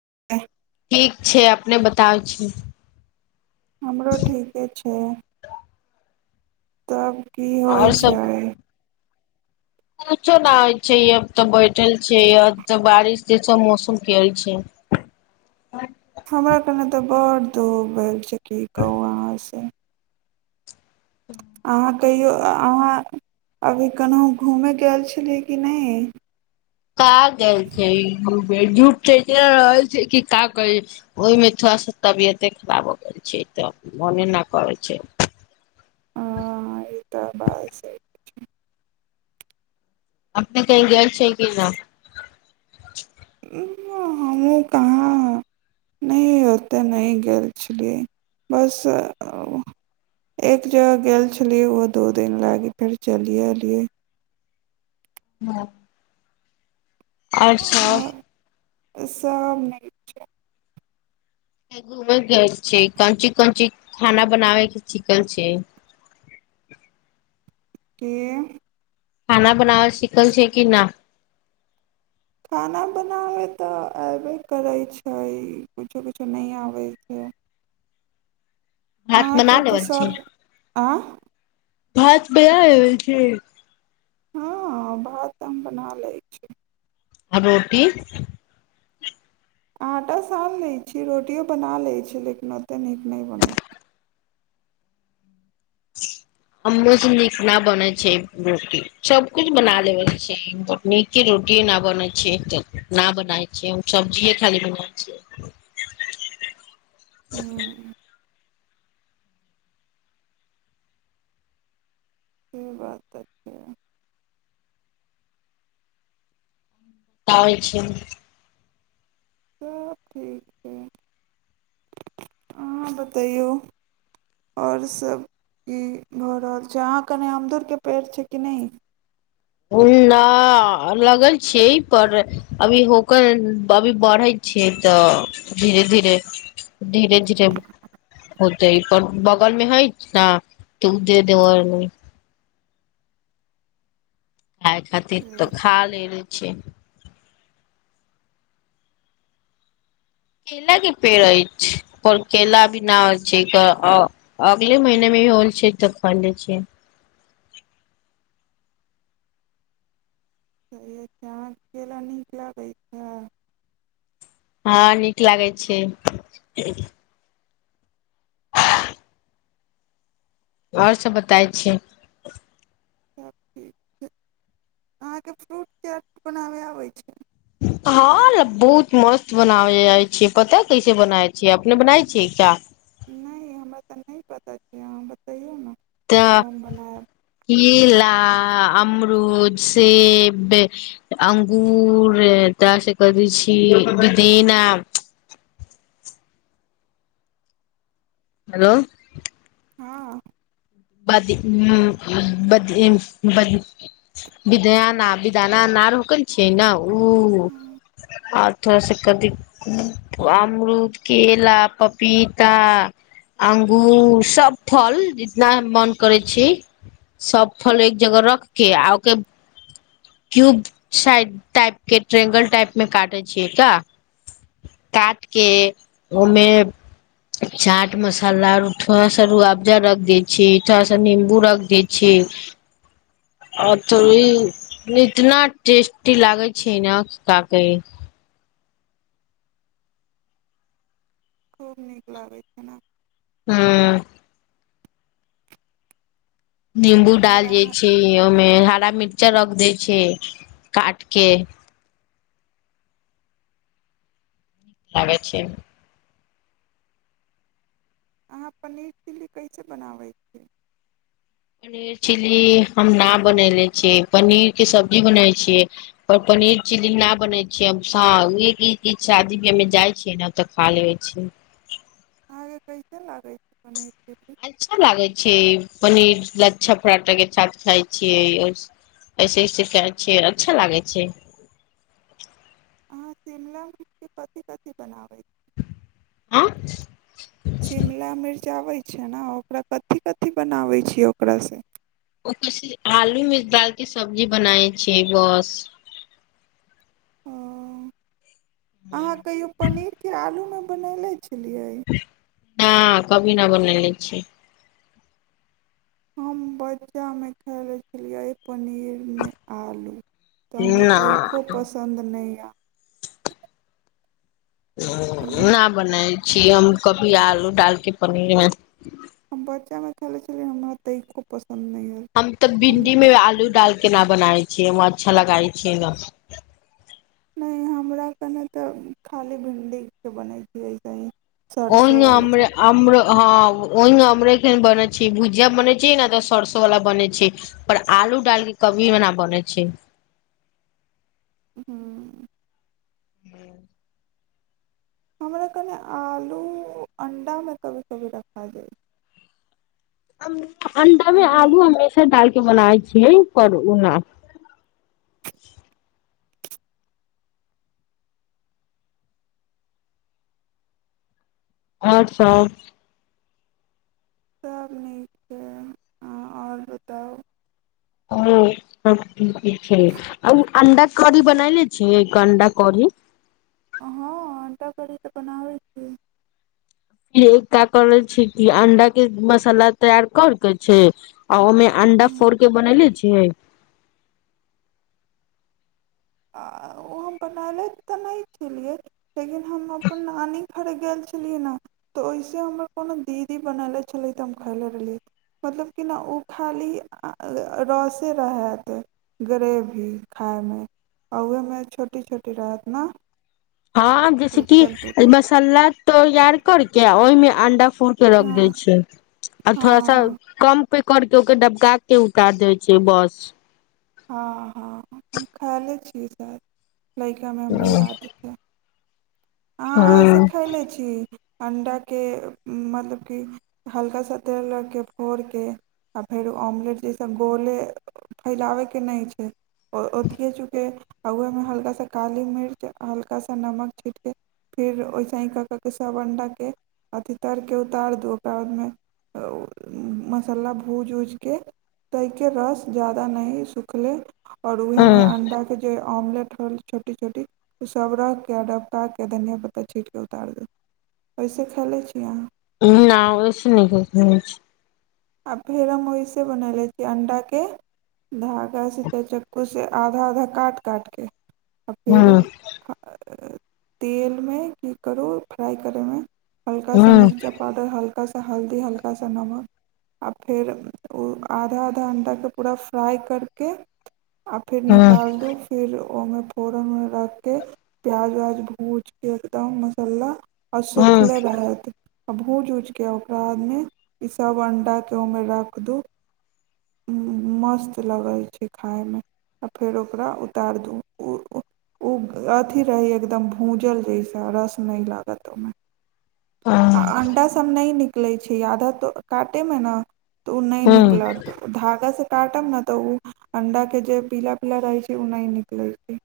[unintelligible] ठीक छै अपने बताब छी हमरो ठीक अछि तब की होइ छै किछो न होइ छै अब तऽ बैठल छै अब तऽ बारिश जेसे सब मौसम कल छै ह हमरा कने तऽ बड्ड धूप भेल छै की कहू अहाँसे अहाँ कहियौ अहाँ अभी केनहुँ घूमयके गैल छलियै कि नहि कहा गेल छलियै घुम धुप एते रहल छै कि का कर ओहि में थोड़ा सा तबियते खराब हो गेल छै तऽ मने न करै छै ह ई तऽ बात सही अपने कही गेल छै कि न हमूँ कहाँ नहि ओतय नहि गेल छलियै बस एक जगह गेल छलियै ओहो दू दिन लागि फेर चलिये एलिये हँ आओर सभ तऽ सरम नहि होइत छै घूम गेल छै कोनची कोनची खाना बनावैके चिकन छै [inaudible] के खाना बनाव सिखल छै कि न खाना बनाबै तऽ अबे करै छै कुछो कुछो नहि आबैत छै भात बना अहाँके तऽ लेवल छै सभ आँय भात बना रहल छी हँ भात तऽ हम बना लै छी आ रोटी आँटा सानि लैत छी रोटिओ बना लैत छी लेकिन ओतेक नीक नहि बनैत [unintelligible] हमो से नीक न बने छै रोटी सब कुछ बना लेब छै नीके रोटी रोटी न बनै छै तब ना बनाय छियै सब्जिये खाली बना छियै ह्म से बात तऽ छै बजाबै छियै सब ठीक छै अहाँ बतायौ आओर सब ई भऽ रहल छै अहाँ कनि अमदुरके पेड़ छै कि नहि न लगल छियै पर अभी होकर अभी बढ़ै छिय तऽ धीरे धीरे धीरे धीरे होतै पर बगलमे हइ न तऽ उदे देव नहि खाय खातिर तऽ खा लेले छीये केला के पेड़ अछि पर केला भी न हो छै अगले महिने मे होल छै तऽ खैले छिये सहिए छै अहाँके केला नीक लागै छै [inaudible] हँ नीक लागै छै आओर सभ बताइ छी सब ठीक छै अहाँके फ्रूट चैट बनाबय आबै छै हँ बहुत मस्त बनाब जाइ छियै पता कैसे बनाै छियै अपने बनाै छियै क्या नहि हमरा तऽ नहि पता छै अहाँ बतैयौ ने तऽ तब हम बनायब केला अमरूद सेब अंगूर तऽ से क दी छिये विदीना [inaudible] हेलो हँ बदी उं बदी बदी बिदयाना बिदनाना आरो कहै छै ने ओ हँ, थोरा सा कथि अमरूद केला पपीता अंगुर सब फल जहेना मन करै छी सब फल एक जगह रख के आ ओके क्यूबछै साइड टाइपके ट्रेंगल टाइपमे काटै छियै का काटके ओमे चाट मसाला उ थोरा सा रूआबजा रख दै छी थोड़ास नींबू रख दै छी और थोड़ी इतना टेस्टी लागे छियै न कि का कहि [inaudible] खूब नीक लागै छै ने हँ निम्बू आओर डाल जाइ अहाँ छै मे हरा मिर्चा रख दै छै काट के लागै छै अहाँ पनीर चिली कैसे बनाबै छियै पनीर चिली हम न बनेले छियै पनीर के सब्जी बनै छियै पर पनीर चिली न बनेै छियै हम ह ई चीज शादी बियाह मे हमे जाइ छियै ने तऽ खा लेेबै छियै अहाँके कैसे लागै छै पनीर चिल्ली अच्छा लागै छै पनीर लच्छा पराठा के साथ खाइ छियै ओइसँ ऐसे ऐसे खाय छियै अच्छा लागै छै अहाँ शिमला मिर्च के कथि कथि बनाबै छिये हँ शिमला मिर्च आबै छै ने ओकरा कथी कथी बनाबै छी ओकरा सँ ओ किसी आलू मे डाल के सब्जी बनाबै छियै रस ओ अहाँ कहियो पनीरके आलूमे बनैले छलियै न कभी न बनेले छियै हम बच्चामे खैले छलियै पनीरमे आलू तऽ हमरा ना तनिको पसन्द नहि या [inaudible] न बनाै छी हम कभी आलू डालके पनीरमे हम बच्चा मे खैले छलियै हमरा तनिको पसंद हम तऽ भिन्डी मे आलू डालके ना बनाए छियै व अच्छा लगाई छियै न नहि हमरा कने तऽ खाली भिणडीके बनैती यै ओहि मे अम्र अम्र हँ ओहि न हमरेके बने छी भुजिया बने छियै न तऽ सरसो वाला बने छै पर आलू डालके कभी ना बनेै छै ह्म ह हमरा कनि आलू अण्डामे कभी कभी रखा जाइ अम अण्डा मे ओ भी आलू हमेशा डालके के बनाय छियै पर उ ना आठ सौ सभ नीक छै अहाँ और बताउ ओ सब ठीके छै ओ अण्डा कढ़ी बनैले छियै अण्डा कढ़ी हँ अण्डा कड़ी तऽ बनाबै छियै एकटा करे छी कि अंडा के मसाला तैयार कर के छै आ ओमे अंडा हाँ, फोड़ के बनैले छियै आ ओ हम बनयलैत तऽ नहि छलियै लेकिन हम अपन नानी घरे गेल छलियै ने तऽ ओहिसे हमर कोनो दीदी बनेले छलै तऽ हम खायले रहलियै मतलब कि ने ओ खाली रसे रहैत ग्रेवी खायमे आ उहमे छोटी छोटी रहत न हँ जैसेकी मसाला तैयार करके ओहिमे अंडा फोड़ के रख हँ दै छियि आ थोड़ा सा हँ कम पे कर के ओ के डबका के उतार देबे छियै बस हँ हँ हम खायले छियै शायद लै कऽ हमे हमरा याद हतै ह अहाँ वैसे खैले छी अण्डाके मतलब कि हल्का सा तेल रख के फोड़ के आ फेरो ऑमलेट जहिस गोले फैलाबयके नहि छै ओ ओतके चुके आ ओहिमे हल्का सा काली मिर्च हल्का सा नमक छीँट के फेर ओहिस ही कऽ कऽ कऽ सभ अण्डाके अथि तर के उतार दू ओकरा बादमे त मसाला भूज उज के तैके रस ज्यादा नहि सुखले और उहे में अंडा के जे ऑमलेट होल छोटी छोटी ओ सब रख के रक के धनिया पत्ता छीटके उतारि दे ओैसे खा लै छी अहाँ नहि ओहिसँ नीक आ फेर हम ओहिस बनले छी अंडा के धागा से चाहे चक्कू से आधा आधा काट काटके आ ह फिर तेलमे की करू फ्राइ करैमे हल्का ह सा मिर्चा पाउडर हल्क हल्का सा हल्दी हल्का सा नमक आ फेर ओ आधा आधा घण्टाके पूरा फ्राइ कर के आ फिर ह ह निकाल दू फिर ओमे फोरन मे रख के प्याज व्याज भूज के एकदम मसाला आ सुखले रहत आ भूज उज के ओकरा बादमे ई सभ अंडा तऽ उमे रख दू मस्त लगै छै खायमे आ फेर ओकरा उतारि दू ओ ओ अथी रहै एकदम भूजल जएसा रस नहि लागत ओहिमे आ अंडा सभ नहि निकलैत छै आधा तो काटेमे न तो नहि निकलत धागा से काटब ने तऽ ओ अंडा के जे पीला पीला रहै छै ओ नहि निकलै छै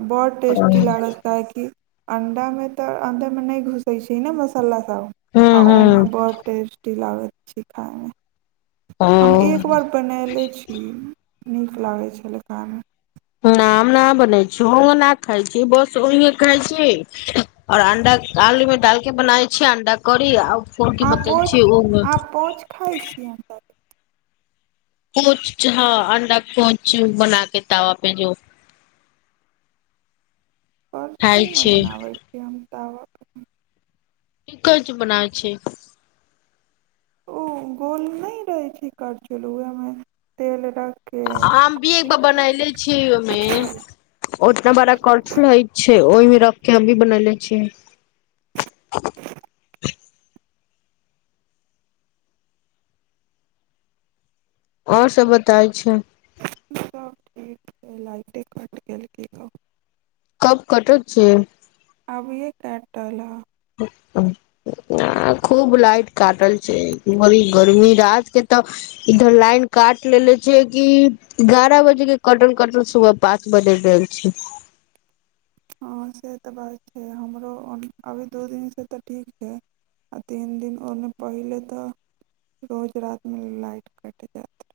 आ बहुत टेस्टी लागत काहे की अंडा मे तऽ अंडे मे नहि घुसै छै ने मसाला ह आ ओमे बड़ टेस्टी लागैत छी खायमे ह हम ह एक बार बनयले छी नीक लागै छल खाइमे ना हम नहि बनै छी ओना खाय छी बस ओेहिये खाय छी और अंडा क आलूमे डालके बनाय छीयै अंडा करी आ फोर के आप बतैल पौच छी उ आप कोच खाइ छियै हम त पौच हँ अण्डा कोच बना के तावा पे जो खाय करछूल मे छै बनाबै छीयै हम तावा ई कज बनाब छै ओ गोल नहि रहै छै करछूलु उहामे तेल डाल के हम भी एक बार बनायले छीयै ओहिमे ओतना बड़ा करछूल होइ छै ओहिमे रख के हम भी बन ले छियै और सब बताय छै लाइटे कट गेल कि कहू कब कटत छै टाला ह आ खूब लाइट काटल छै बरी गर्मी रात के तऽ इधर लाइन काट लेे छै कि ग्यारह बजे के कटल कटल सुबह पाँच बजे देल छी [inaudible] हँ से तऽ बात छै हमरो अभी दू दिनसँ तऽ ठीक छै आ तीन दिन ओन्ने पहिले तऽ रोज रात मे लाइट कट जेत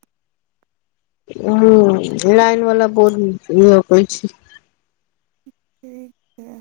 ह्म लाइन वाला बहुत कहै छै [unintelligible] ठीक छै